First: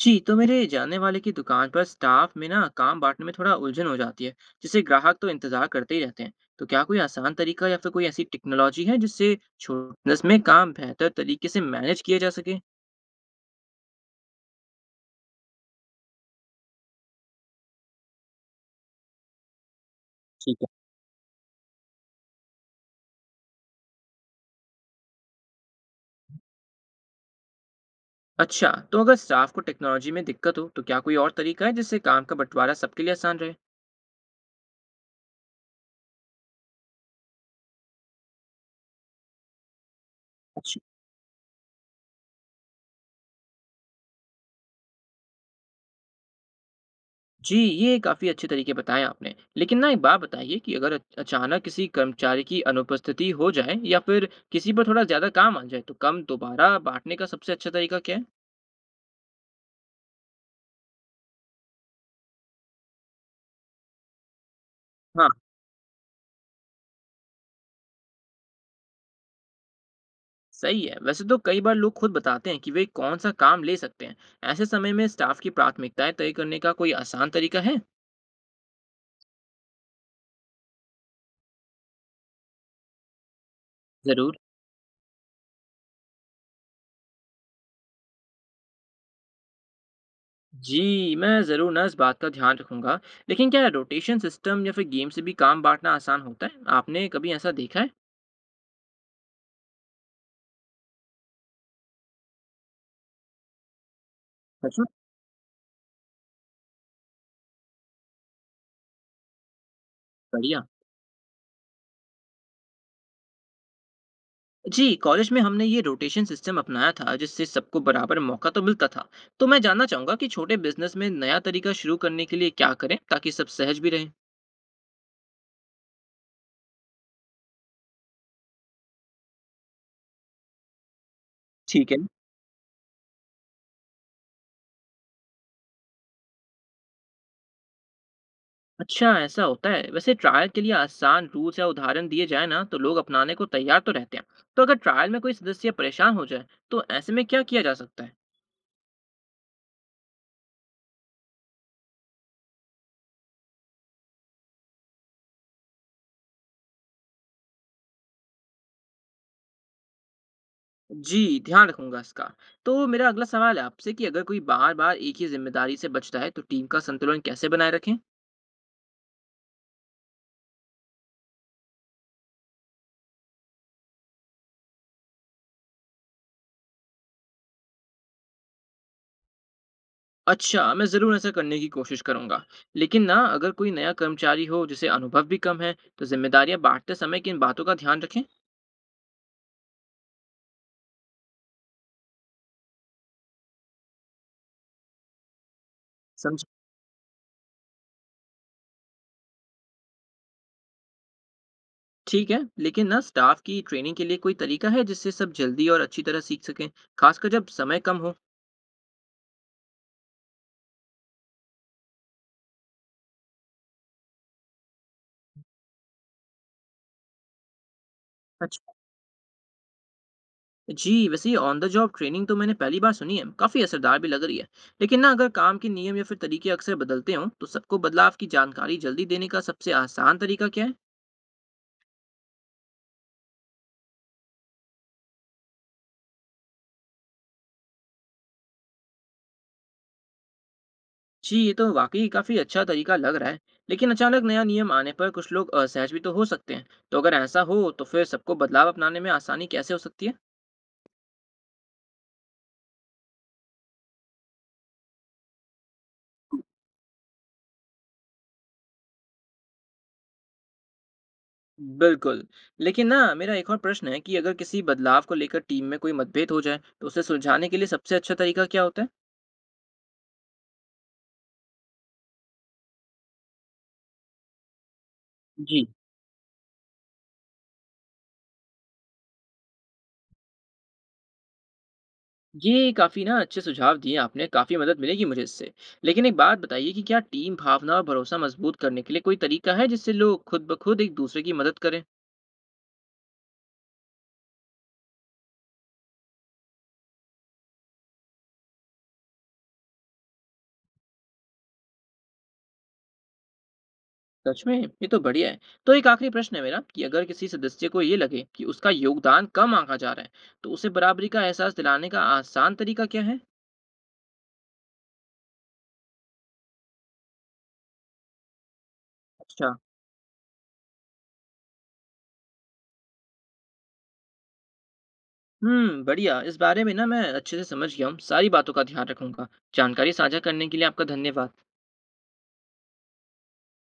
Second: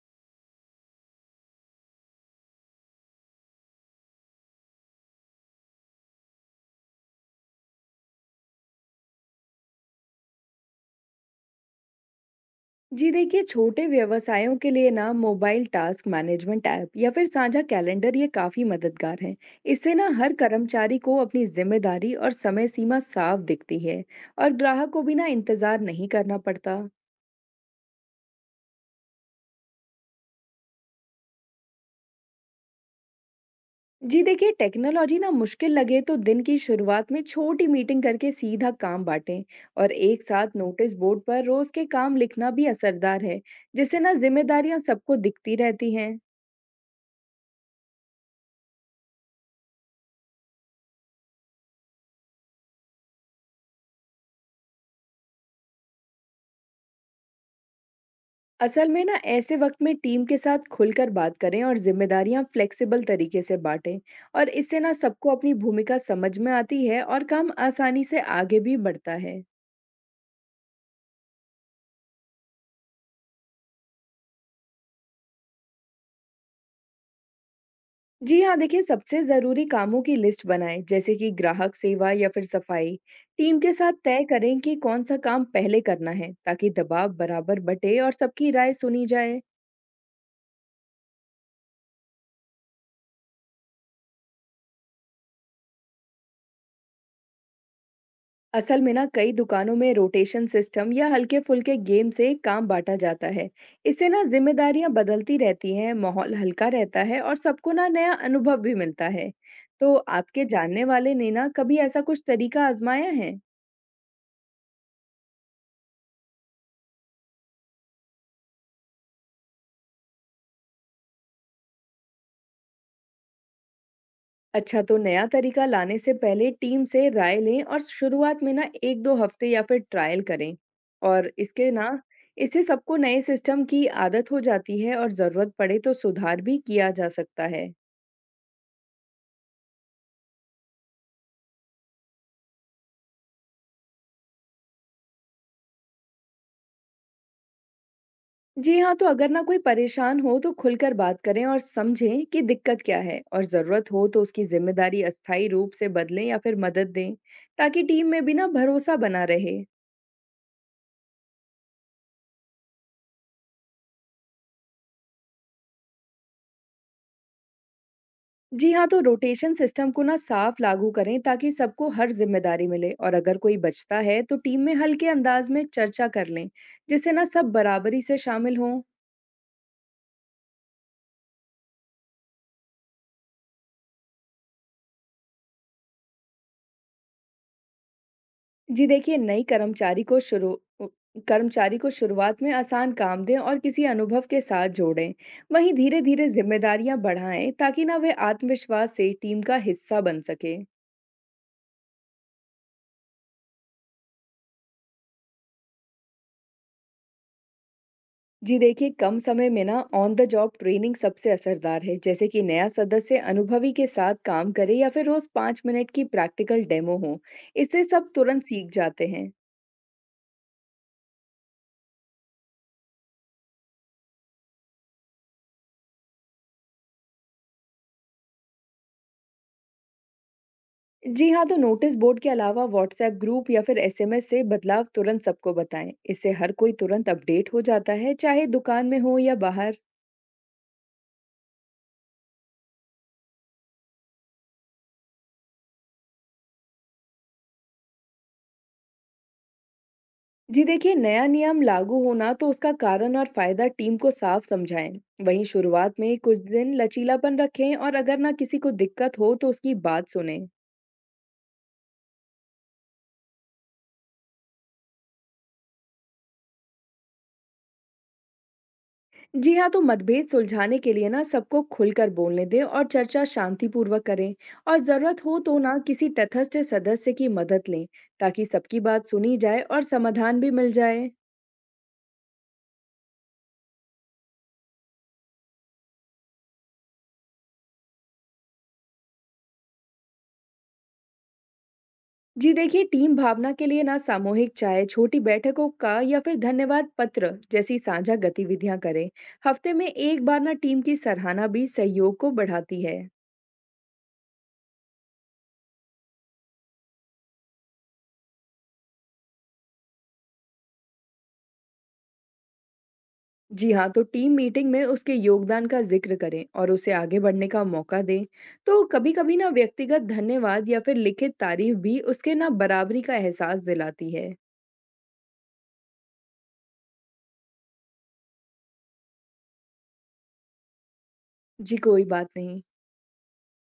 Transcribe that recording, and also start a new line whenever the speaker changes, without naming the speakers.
जी, तो मेरे जानने वाले की दुकान पर स्टाफ में ना काम बांटने में थोड़ा उलझन हो जाती है, जिससे ग्राहक तो इंतजार करते ही रहते हैं। तो क्या कोई आसान तरीका या फिर कोई ऐसी टेक्नोलॉजी है जिससे छोटे बिजनेस में काम बेहतर तरीके से मैनेज किया जा सके?
जी देखिए, छोटे व्यवसायों के लिए ना मोबाइल टास्क मैनेजमेंट ऐप या फिर साझा कैलेंडर ये काफी मददगार है। इससे ना हर
ठीक है।
कर्मचारी को अपनी जिम्मेदारी और समय सीमा साफ दिखती है। और ग्राहक को भी ना इंतजार नहीं करना पड़ता।
अच्छा, तो अगर स्टाफ को टेक्नोलॉजी में दिक्कत हो, तो क्या कोई और तरीका है जिससे काम का बंटवारा सबके लिए आसान रहे?
जी देखिए, टेक्नोलॉजी ना मुश्किल लगे तो दिन की शुरुआत में छोटी मीटिंग करके सीधा काम बांटें। और एक साथ
अच्छा।
नोटिस बोर्ड पर रोज के काम लिखना भी असरदार है। जिससे ना जिम्मेदारियां सबको दिखती रहती हैं।
जी, ये काफ़ी अच्छे तरीके बताएँ आपने। लेकिन ना एक बात बताइए कि अगर अच अचानक किसी कर्मचारी की अनुपस्थिति हो जाए या फिर किसी पर थोड़ा ज़्यादा काम आ जाए, तो काम दोबारा बाँटने का सबसे अच्छा तरीका क्या है?
असल में ना ऐसे वक्त में टीम के साथ खुलकर बात करें और जिम्मेदारियां फ्लेक्सिबल तरीके से बांटें। और इससे ना
हाँ,
सबको अपनी भूमिका समझ में आती है और काम आसानी से आगे भी बढ़ता है।
सही है। वैसे तो कई बार लोग खुद बताते हैं कि वे कौन-सा काम ले सकते हैं। ऐसे समय में स्टाफ की प्राथमिकताएँ तय करने का कोई आसान तरीका है?
जी हाँ, देखिए सबसे जरूरी कामों की लिस्ट बनाएं, जैसे कि ग्राहक सेवा या फिर सफाई। टीम के साथ तय
ज़रूर।
करें कि कौन सा काम पहले करना है ताकि दबाव बराबर बटे और सबकी राय सुनी जाए।
जी, मैं ज़रूर ना इस बात का ध्यान रखूँगा। लेकिन क्या रोटेशन सिस्टम या फिर गेम से भी काम बाँटना आसान होता है? आपने कभी ऐसा देखा है?
असल में ना कई दुकानों में रोटेशन सिस्टम या हल्के फुल्के गेम से काम बांटा जाता है। इससे ना
सच में?
जिम्मेदारियां बदलती रहती हैं, माहौल हल्का रहता है और सबको ना नया अनुभव भी मिलता है। तो आपके
बढ़िया।
जानने वाले ने ना कभी ऐसा कुछ तरीका आजमाया है?
जी, कॉलेज में हमने ये रोटेशन सिस्टम अपनाया था जिससे सबको बराबर मौका तो मिलता था। तो मैं जानना चाहूंगा कि छोटे बिजनेस में नया तरीका शुरू करने के लिए क्या करें ताकि सब सहज भी रहें।
अच्छा, तो नया तरीका लाने से पहले टीम से राय लें और शुरुआत में ना एक दो हफ्ते या फिर ट्रायल करें। और इसके ना
ठीक है।
इससे सबको नए सिस्टम की आदत हो जाती है और जरूरत पड़े तो सुधार भी किया जा सकता है।
अच्छा, ऐसा होता है। वैसे ट्रायल के लिए आसान रूल्स या उदाहरण दिए जाए ना तो लोग अपनाने को तैयार तो रहते हैं। तो अगर ट्रायल में कोई सदस्य परेशान हो जाए तो ऐसे में क्या किया जा सकता है?
जी हाँ, तो अगर ना कोई परेशान हो तो खुलकर बात करें और समझें कि दिक्कत क्या है, और ज़रूरत हो तो उसकी जिम्मेदारी अस्थायी रूप से बदलें या फिर मदद दें। ताकि टीम में भी ना भरोसा बना रहे।
जी, ध्यान रखूंगा इसका। तो मेरा अगला सवाल है आपसे कि अगर कोई बार बार एक ही जिम्मेदारी से बचता है तो टीम का संतुलन कैसे बनाए रखें?
जी हाँ, तो रोटेशन सिस्टम को ना साफ लागू करें ताकि सबको हर जिम्मेदारी मिले, और अगर कोई बचता है तो टीम में हल्के अंदाज में चर्चा कर लें। जिससे ना सब बराबरी से शामिल हों।
अच्छा, मैं ज़रूर ऐसा करने की कोशिश करूँगा। लेकिन ना अगर कोई नया कर्मचारी हो जिसे अनुभव भी कम है, तो ज़िम्मेदारियाँ बाँटते समय किन बातों का ध्यान रखें?
जी देखिए, नई कर्मचारी को शुरू उ कर्मचारी को शुरुआत में आसान काम दें और किसी अनुभव के साथ जोड़ें। वहीं धीरे-धीरे
समझ।
ज़िम्मेदारियाँ बढ़ाएँ ताकि ना वे आत्मविश्वास से टीम का हिस्सा बन सकें।
ठीक है, लेकिन ना स्टाफ की ट्रेनिंग के लिए कोई तरीका है जिससे सब जल्दी और अच्छी तरह सीख सकें, खासकर जब समय कम हो?
जी देखिए, कम समय में ना ऑन द जॉब ट्रेनिंग सबसे असरदार है, जैसे कि नया सदस्य अनुभवी के साथ काम करे या फिर रोज़ 5 मिनट की प्रैक्टिकल डेमो हो। इससे सब तुरंत सीख
अच्छा,
जाते हैं।
जी, वैसे ये ऑन द जॉब ट्रेनिंग तो मैंने पहली बार सुनी है, काफ़ी असरदार भी लग रही है। लेकिन ना अगर काम के नियम या फिर तरीके अक्सर बदलते हों, तो सबको बदलाव की जानकारी जल्दी देने का सबसे आसान तरीका क्या है?
जी हाँ, तो नोटिस बोर्ड के अलावा व्हाट्सएप ग्रुप या फिर एसएमएस से बदलाव तुरंत सबको बताएं। इससे हर कोई तुरंत अपडेट हो जाता है, चाहे दुकान में हो या बाहर।
जी, ये तो वाकई काफ़ी अच्छा तरीका लग रहा है। लेकिन अचानक नया नियम आने पर कुछ लोग असहज भी तो हो सकते हैं। तो अगर ऐसा हो तो फिर सबको बदलाव अपनाने में आसानी कैसे हो सकती है?
जी देखिए, नया नियम लागू होना तो उसका कारण और फायदा टीम को साफ समझाएं। वहीं शुरुआत में कुछ दिन लचीलापन रखें और अगर ना किसी को दिक्कत हो तो उसकी बात सुनें।
बिल्कुल। लेकिन ना मेरा एक और प्रश्न है कि अगर किसी बदलाव को लेकर टीम में कोई मतभेद हो जाए तो उसे सुलझाने के लिए सबसे अच्छा तरीका क्या होता है?
जी हाँ, तो मतभेद सुलझाने के लिए ना सबको खुलकर बोलने दें और चर्चा शांतिपूर्वक करें, और जरूरत हो तो
जी,
ना किसी तटस्थ सदस्य की मदद लें। ताकि सबकी बात सुनी जाए और समाधान भी मिल जाए।
ये काफ़ी ना अच्छे सुझाव दिए आपने, काफ़ी मदद मिलेगी मुझे इससे। लेकिन एक बात बताइए कि क्या टीम भावना और भरोसा मजबूत करने के लिए कोई तरीका है जिससे लोग खुद ब खुद एक दूसरे की मदद करें?
जी देखिए, टीम भावना के लिए ना सामूहिक चाय, छोटी बैठकों का या फिर धन्यवाद पत्र जैसी साझा गतिविधियां करें। हफ्ते में एक बार ना टीम की सराहना भी सहयोग को बढ़ाती है।
सच में ये तो बढ़िया है। तो एक आखिरी प्रश्न है मेरा कि अगर किसी सदस्य को ये लगे कि उसका योगदान कम आंका जा रहा है, तो उसे बराबरी का एहसास दिलाने का आसान तरीका क्या है?
जी हाँ, तो टीम मीटिंग में उसके योगदान का जिक्र करें और उसे आगे बढ़ने का मौका दें। तो कभी-कभी ना
अच्छा।
व्यक्तिगत धन्यवाद या फिर लिखित तारीफ भी उसके ना बराबरी का एहसास दिलाती है।
हम्म, बढ़िया। इस बारे में ना मैं अच्छे से समझ गया हूँ, सारी बातों का ध्यान रखूंगा। जानकारी साझा करने के लिए आपका धन्यवाद।
जी, कोई बात नहीं।